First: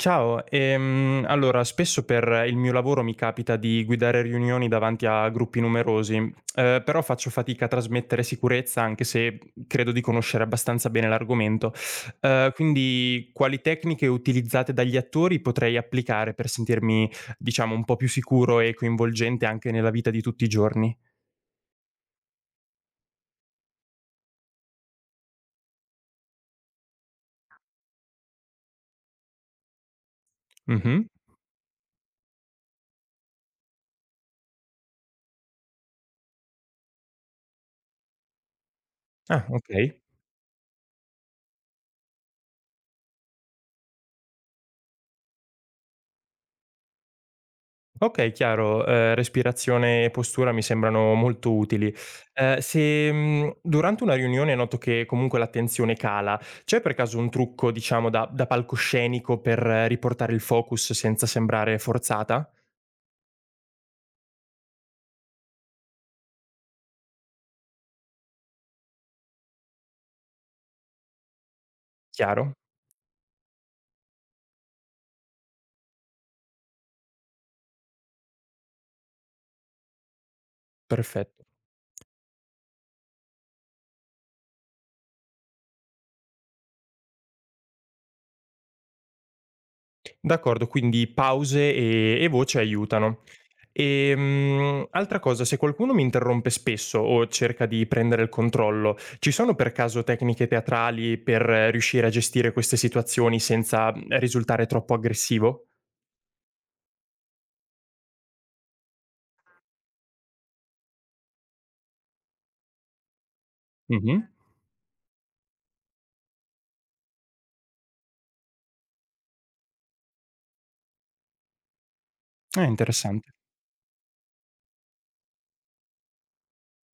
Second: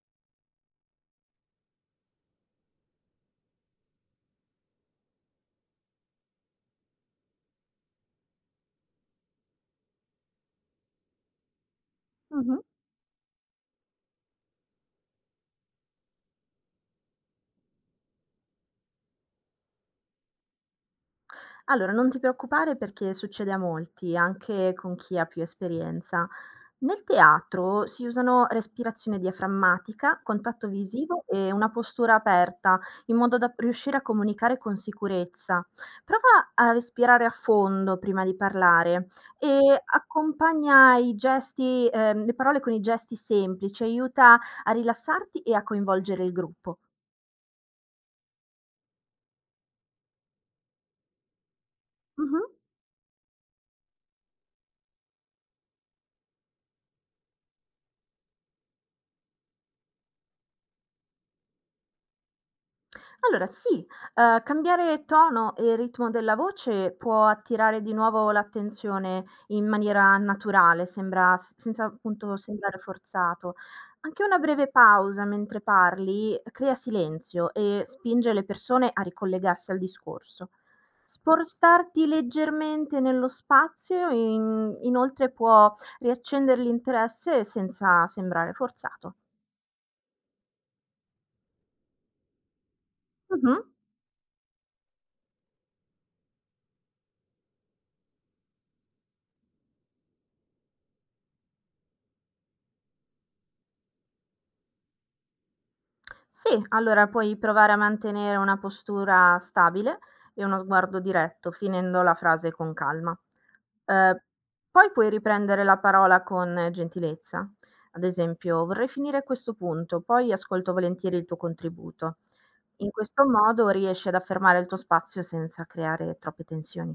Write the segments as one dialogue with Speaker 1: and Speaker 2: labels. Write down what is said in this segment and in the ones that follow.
Speaker 1: Ciao, allora spesso per il mio lavoro mi capita di guidare riunioni davanti a gruppi numerosi, però faccio fatica a trasmettere sicurezza anche se credo di conoscere abbastanza bene l'argomento. Eh,
Speaker 2: Mh-mh.
Speaker 1: quindi quali tecniche utilizzate dagli attori potrei applicare per sentirmi, diciamo, un po' più sicuro e coinvolgente anche nella vita di tutti i giorni?
Speaker 2: Allora, non ti preoccupare perché succede a molti, anche con chi ha più esperienza. Nel teatro si usano respirazione diaframmatica, contatto
Speaker 1: Mhm.
Speaker 2: visivo e una postura aperta, in modo da riuscire a comunicare con sicurezza. Prova a respirare a fondo prima di parlare
Speaker 1: Ah,
Speaker 2: e
Speaker 1: ok.
Speaker 2: accompagna i gesti le parole con i gesti semplici, aiuta a rilassarti e a coinvolgere il gruppo.
Speaker 1: Okay, chiaro. Respirazione e postura mi sembrano molto utili.
Speaker 2: Mh-mh.
Speaker 1: Se, durante una riunione noto che comunque l'attenzione cala, c'è per caso un trucco, diciamo, da palcoscenico per riportare il focus senza sembrare forzata?
Speaker 2: Allora sì, cambiare tono e ritmo della voce può attirare di nuovo l'attenzione in maniera naturale, sembra s senza appunto
Speaker 1: Chiaro,
Speaker 2: sembrare forzato. Anche una breve pausa mentre parli crea silenzio e spinge le persone a ricollegarsi al discorso.
Speaker 1: perfetto.
Speaker 2: Spostarti leggermente nello spazio in inoltre può riaccendere l'interesse senza sembrare forzato.
Speaker 1: D'accordo, quindi pause e voce aiutano.
Speaker 2: Mh-mh.
Speaker 1: Altra cosa, se qualcuno mi interrompe spesso o cerca di prendere il controllo, ci sono per caso tecniche teatrali per riuscire a gestire queste situazioni senza risultare troppo aggressivo?
Speaker 2: Sì, allora puoi provare a mantenere una postura stabile e uno sguardo diretto, finendo la frase con calma.
Speaker 1: Mh-mh.
Speaker 2: Eh, Poi puoi riprendere la parola con gentilezza. Ad esempio, vorrei finire questo punto, poi ascolto volentieri il tuo contributo.
Speaker 1: È
Speaker 2: In questo
Speaker 1: interessante.
Speaker 2: modo riesci ad affermare il tuo spazio senza creare troppe tensioni.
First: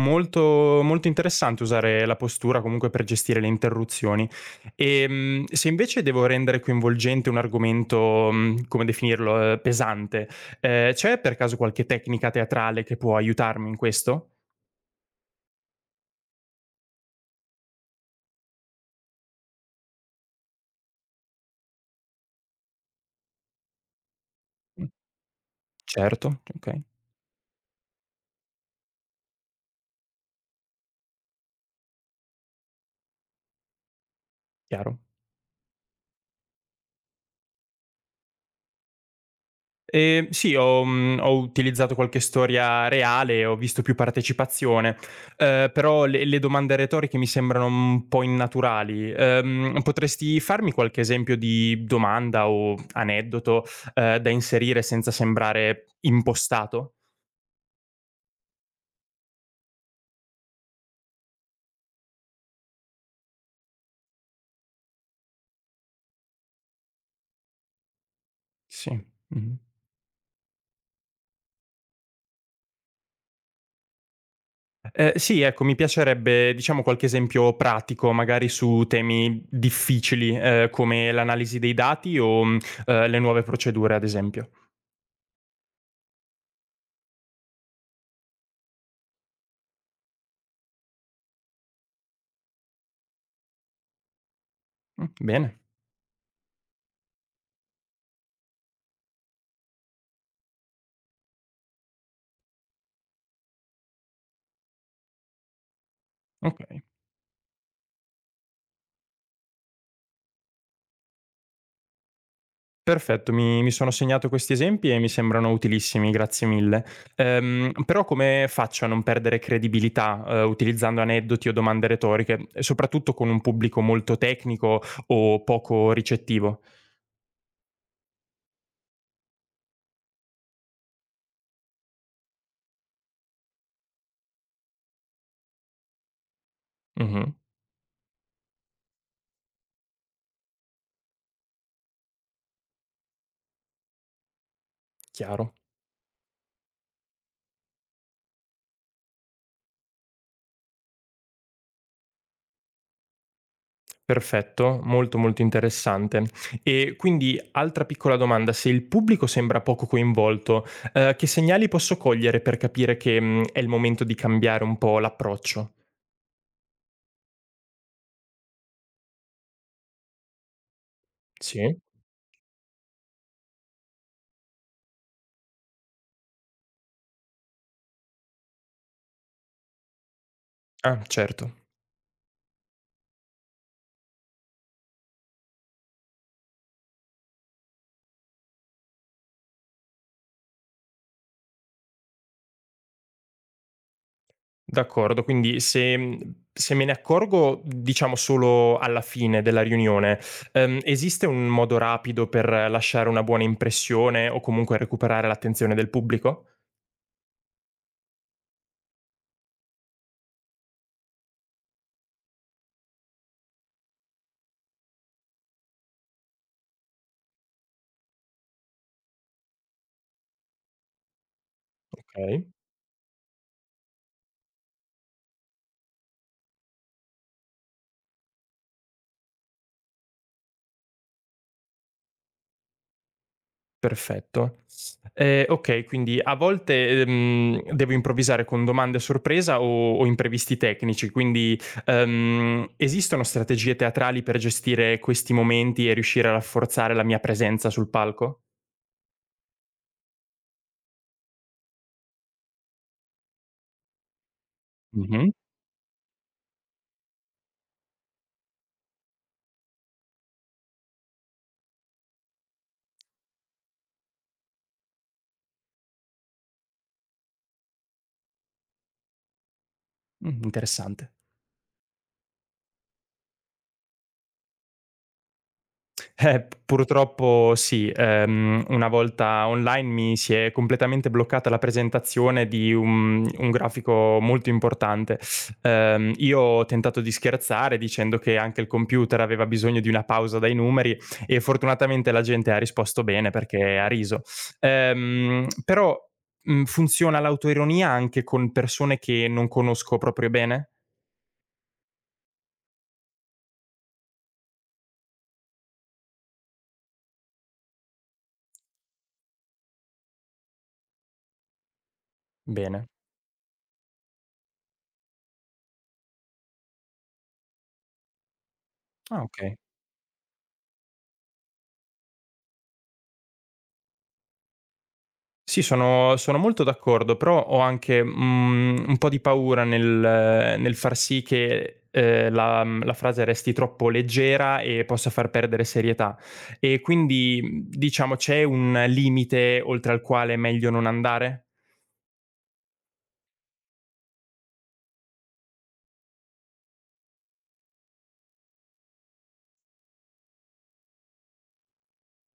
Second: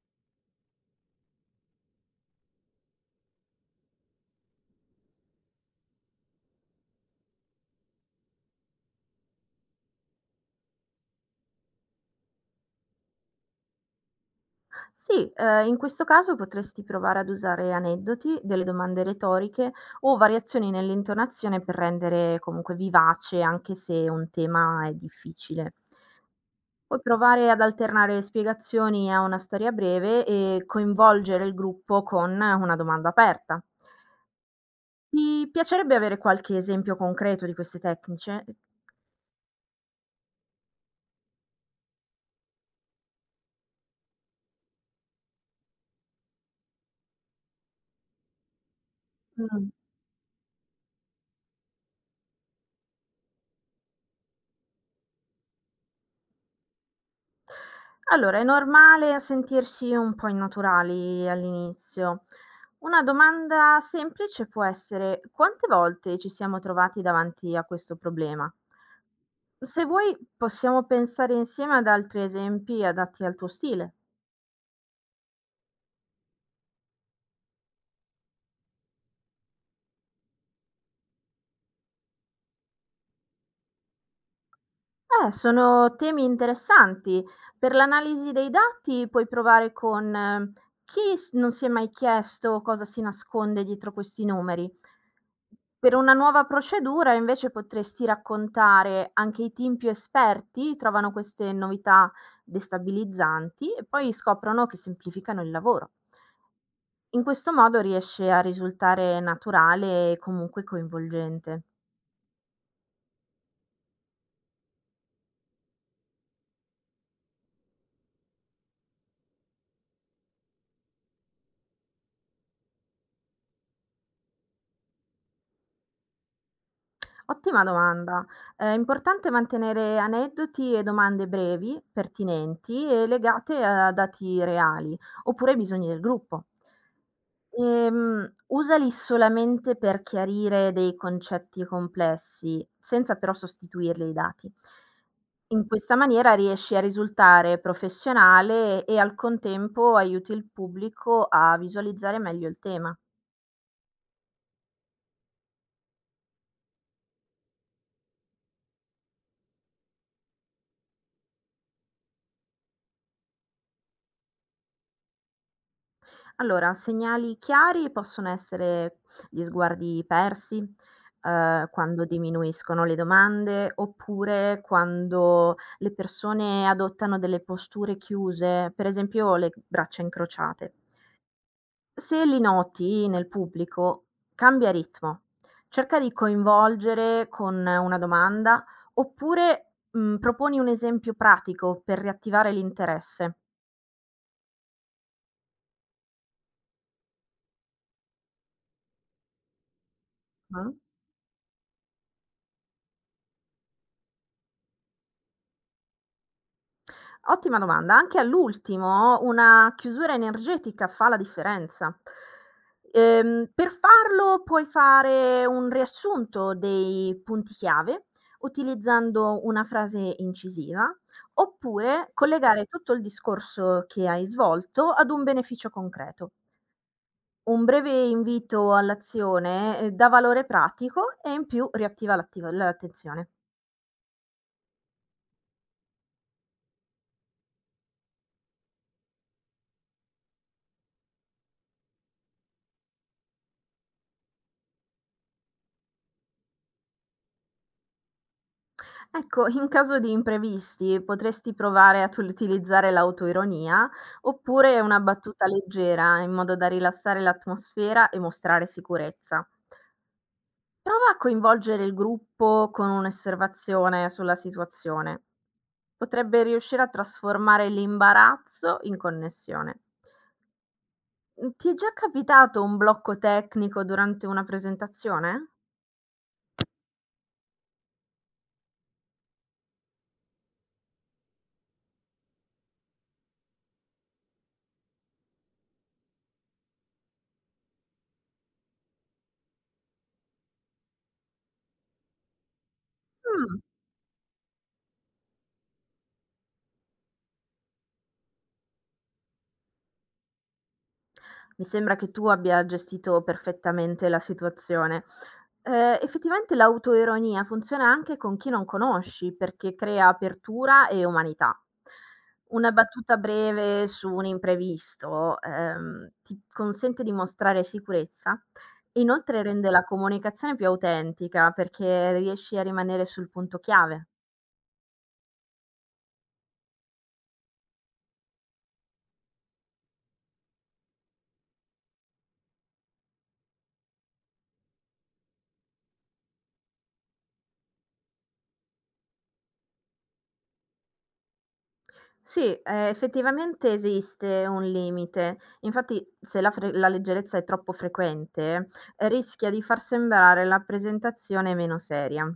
Speaker 1: Molto, molto interessante usare la postura comunque per gestire le interruzioni. Se invece devo rendere coinvolgente un argomento, come definirlo, pesante, c'è per caso qualche tecnica teatrale che può aiutarmi in questo?
Speaker 2: Sì, in questo caso potresti provare ad usare aneddoti, delle domande retoriche o variazioni nell'intonazione per rendere comunque vivace anche se un
Speaker 1: Mh,
Speaker 2: tema è difficile.
Speaker 1: certo, okay,
Speaker 2: Puoi provare ad alternare spiegazioni a una storia breve e coinvolgere il gruppo con una domanda aperta.
Speaker 1: chiaro.
Speaker 2: Ti piacerebbe avere qualche esempio concreto di queste tecniche?
Speaker 1: Sì, ho utilizzato qualche storia reale, ho visto più partecipazione, però le domande retoriche mi sembrano un po' innaturali.
Speaker 2: Mh.
Speaker 1: Potresti farmi qualche esempio di domanda o aneddoto, da inserire senza sembrare impostato?
Speaker 2: Allora, è normale sentirsi un po' innaturali all'inizio. Una domanda semplice può essere: quante volte ci siamo trovati davanti a questo problema?
Speaker 1: Sì, mh-mh.
Speaker 2: Se vuoi, possiamo pensare insieme ad altri esempi adatti al tuo stile.
Speaker 1: Sì, ecco, mi piacerebbe, diciamo, qualche esempio pratico, magari su temi difficili, come l'analisi dei dati o, le nuove procedure, ad esempio.
Speaker 2: Sono temi interessanti. Per l'analisi dei dati puoi provare con non si è mai chiesto cosa si nasconde dietro questi numeri.
Speaker 1: Bene,
Speaker 2: Per una nuova procedura invece potresti raccontare anche i team più esperti trovano queste novità destabilizzanti e poi scoprono che semplificano il lavoro.
Speaker 1: okay.
Speaker 2: In questo modo riesce a risultare naturale e comunque coinvolgente.
Speaker 1: Perfetto, mi sono segnato questi esempi e mi sembrano utilissimi, grazie mille. Però come faccio a non perdere credibilità, utilizzando aneddoti o domande retoriche, e soprattutto con un pubblico molto tecnico o poco ricettivo?
Speaker 2: Ottima domanda. È importante mantenere aneddoti e domande brevi, pertinenti e legate a dati reali, oppure ai bisogni del gruppo.
Speaker 1: Mh-mh,
Speaker 2: Usali solamente per chiarire dei concetti complessi, senza però sostituirli ai dati.
Speaker 1: chiaro.
Speaker 2: In questa maniera riesci a risultare professionale e al contempo aiuti il pubblico a visualizzare meglio il tema.
Speaker 1: Perfetto, molto, molto interessante. E quindi altra piccola domanda, se il pubblico sembra poco coinvolto, che segnali posso cogliere per capire che, è il momento di cambiare un po' l'approccio?
Speaker 2: Allora, segnali chiari possono essere gli sguardi persi,
Speaker 1: Sì?
Speaker 2: quando diminuiscono le domande, oppure quando le persone adottano delle posture chiuse, per esempio le braccia incrociate.
Speaker 1: Ah, certo.
Speaker 2: Se li noti nel pubblico, cambia ritmo. Cerca di coinvolgere con una domanda, oppure, proponi un esempio pratico per riattivare l'interesse.
Speaker 1: D'accordo, quindi se me ne accorgo, diciamo, solo alla fine della riunione,
Speaker 2: Mh.
Speaker 1: esiste un modo rapido per lasciare una buona impressione o comunque recuperare l'attenzione del pubblico?
Speaker 2: Ottima domanda. Anche all'ultimo una chiusura energetica fa la differenza. Per farlo puoi fare un riassunto dei punti chiave utilizzando una frase incisiva oppure
Speaker 1: Okay,
Speaker 2: collegare tutto il discorso che hai svolto ad un beneficio concreto. Un breve invito all'azione dà valore pratico e in più riattiva l'attenzione.
Speaker 1: perfetto. Okay, quindi a volte, devo improvvisare con domande a sorpresa o imprevisti tecnici, quindi, esistono strategie teatrali per gestire questi momenti e riuscire a rafforzare la mia presenza sul palco?
Speaker 2: Ecco, in caso di imprevisti potresti provare ad utilizzare l'autoironia oppure una
Speaker 1: Mh-mh,
Speaker 2: battuta leggera in modo da rilassare l'atmosfera e mostrare sicurezza. Prova a coinvolgere il gruppo con un'osservazione sulla situazione. Potrebbe riuscire a trasformare l'imbarazzo in connessione.
Speaker 1: interessante.
Speaker 2: Ti è già capitato un blocco tecnico durante una presentazione?
Speaker 1: P purtroppo sì. Una volta online mi si è completamente bloccata la presentazione di un grafico molto importante. Io ho tentato di scherzare dicendo che anche il computer aveva bisogno di una pausa dai numeri e fortunatamente la gente ha risposto bene
Speaker 2: Mm.
Speaker 1: perché ha riso. Però, funziona l'autoironia anche con persone che non conosco proprio bene?
Speaker 2: Mi sembra che tu abbia gestito perfettamente la situazione. Effettivamente l'autoironia funziona anche con chi non conosci, perché crea apertura e umanità. Una
Speaker 1: Bene.
Speaker 2: battuta breve su un imprevisto, ti consente di mostrare sicurezza, e
Speaker 1: Ah,
Speaker 2: inoltre
Speaker 1: okay.
Speaker 2: rende la comunicazione più autentica, perché riesci a rimanere sul punto chiave.
Speaker 1: Sì, sono molto d'accordo, però ho anche, un po' di paura nel far sì che, la frase resti troppo leggera e possa far perdere serietà. E quindi, diciamo c'è un limite oltre al quale è meglio non andare?
Speaker 2: Sì, effettivamente esiste un limite. Infatti se la leggerezza è troppo frequente, rischia di far sembrare la presentazione meno seria.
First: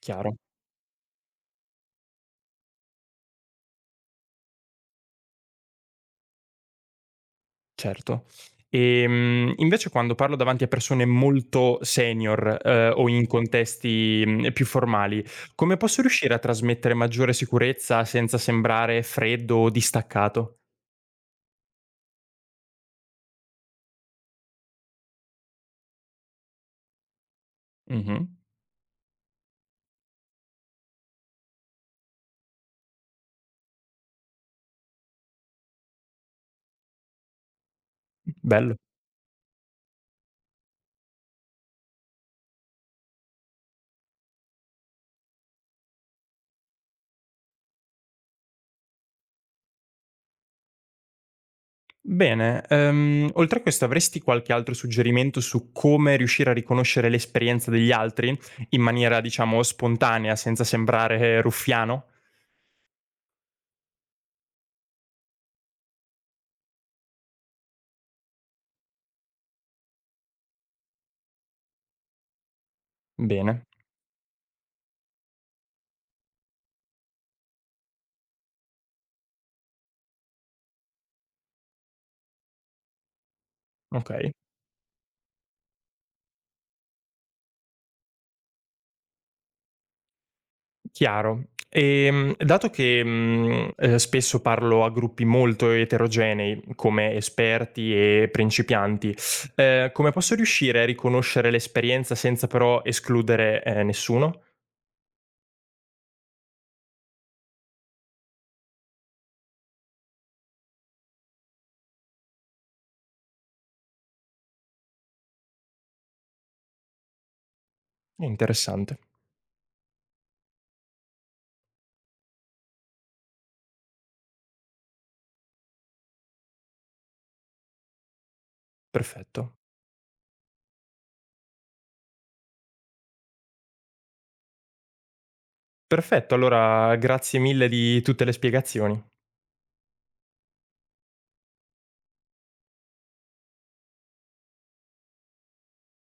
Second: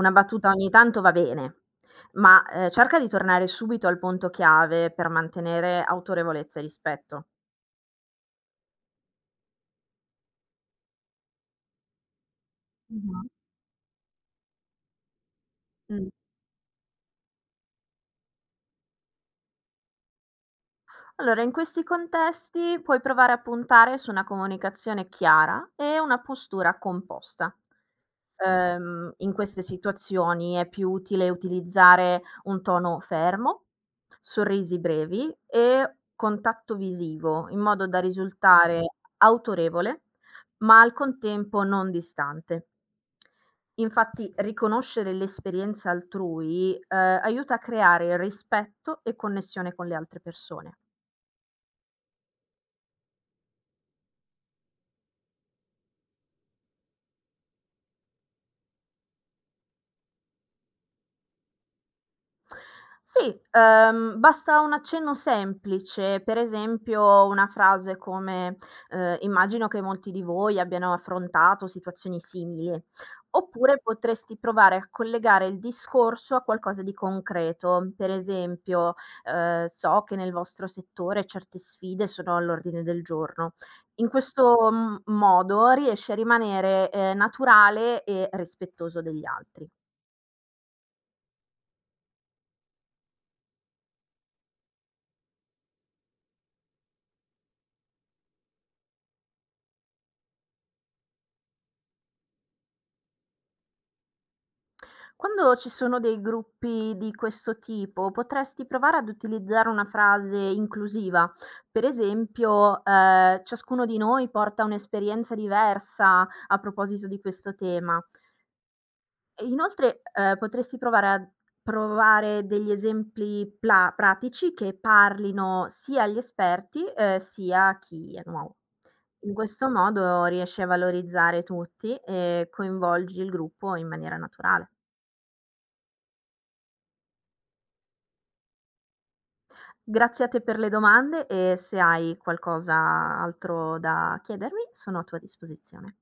Speaker 2: Una
Speaker 1: Chiaro,
Speaker 2: battuta ogni tanto va bene, ma, cerca di tornare subito al punto chiave per mantenere autorevolezza e rispetto.
Speaker 1: certo. Invece quando parlo davanti a persone molto senior, o
Speaker 2: Mh-mh.
Speaker 1: in contesti, più formali, come posso
Speaker 2: Mh.
Speaker 1: riuscire a trasmettere maggiore sicurezza senza sembrare freddo o distaccato?
Speaker 2: Allora, in questi contesti puoi provare a puntare su una comunicazione chiara e una postura composta.
Speaker 1: Mh-mh.
Speaker 2: In queste situazioni è più utile utilizzare un tono fermo, sorrisi brevi e contatto visivo, in modo da
Speaker 1: Bello.
Speaker 2: risultare autorevole, ma al contempo non distante. Infatti, riconoscere l'esperienza altrui, aiuta a creare rispetto e connessione con le altre persone.
Speaker 1: Bene, oltre a questo avresti qualche altro suggerimento su come riuscire a riconoscere l'esperienza degli altri in maniera, diciamo, spontanea, senza sembrare ruffiano?
Speaker 2: Sì, basta un accenno semplice, per esempio una frase come, "Immagino che molti di voi abbiano affrontato situazioni simili."
Speaker 1: Bene,
Speaker 2: Oppure potresti provare a collegare il discorso a qualcosa di concreto, per esempio, "So che nel vostro settore certe sfide sono all'ordine del giorno." In
Speaker 1: okay,
Speaker 2: questo, modo riesci a rimanere, naturale e rispettoso degli altri.
Speaker 1: chiaro. Dato che, spesso parlo a gruppi molto eterogenei, come esperti e principianti, come posso riuscire a riconoscere l'esperienza senza però escludere, nessuno?
Speaker 2: Quando ci sono dei gruppi di questo tipo, potresti provare ad utilizzare una frase inclusiva. Per esempio, ciascuno di noi porta un'esperienza diversa a proposito di questo tema.
Speaker 1: Interessante,
Speaker 2: E inoltre, potresti provare a provare degli esempi pla pratici che parlino sia agli esperti, sia a chi è nuovo. In
Speaker 1: perfetto.
Speaker 2: questo modo riesci a valorizzare tutti e coinvolgi il gruppo in maniera naturale.
Speaker 1: Perfetto, allora grazie mille di tutte le spiegazioni.
Speaker 2: Grazie a te per le domande e se hai qualcos'altro da chiedermi, sono a tua disposizione.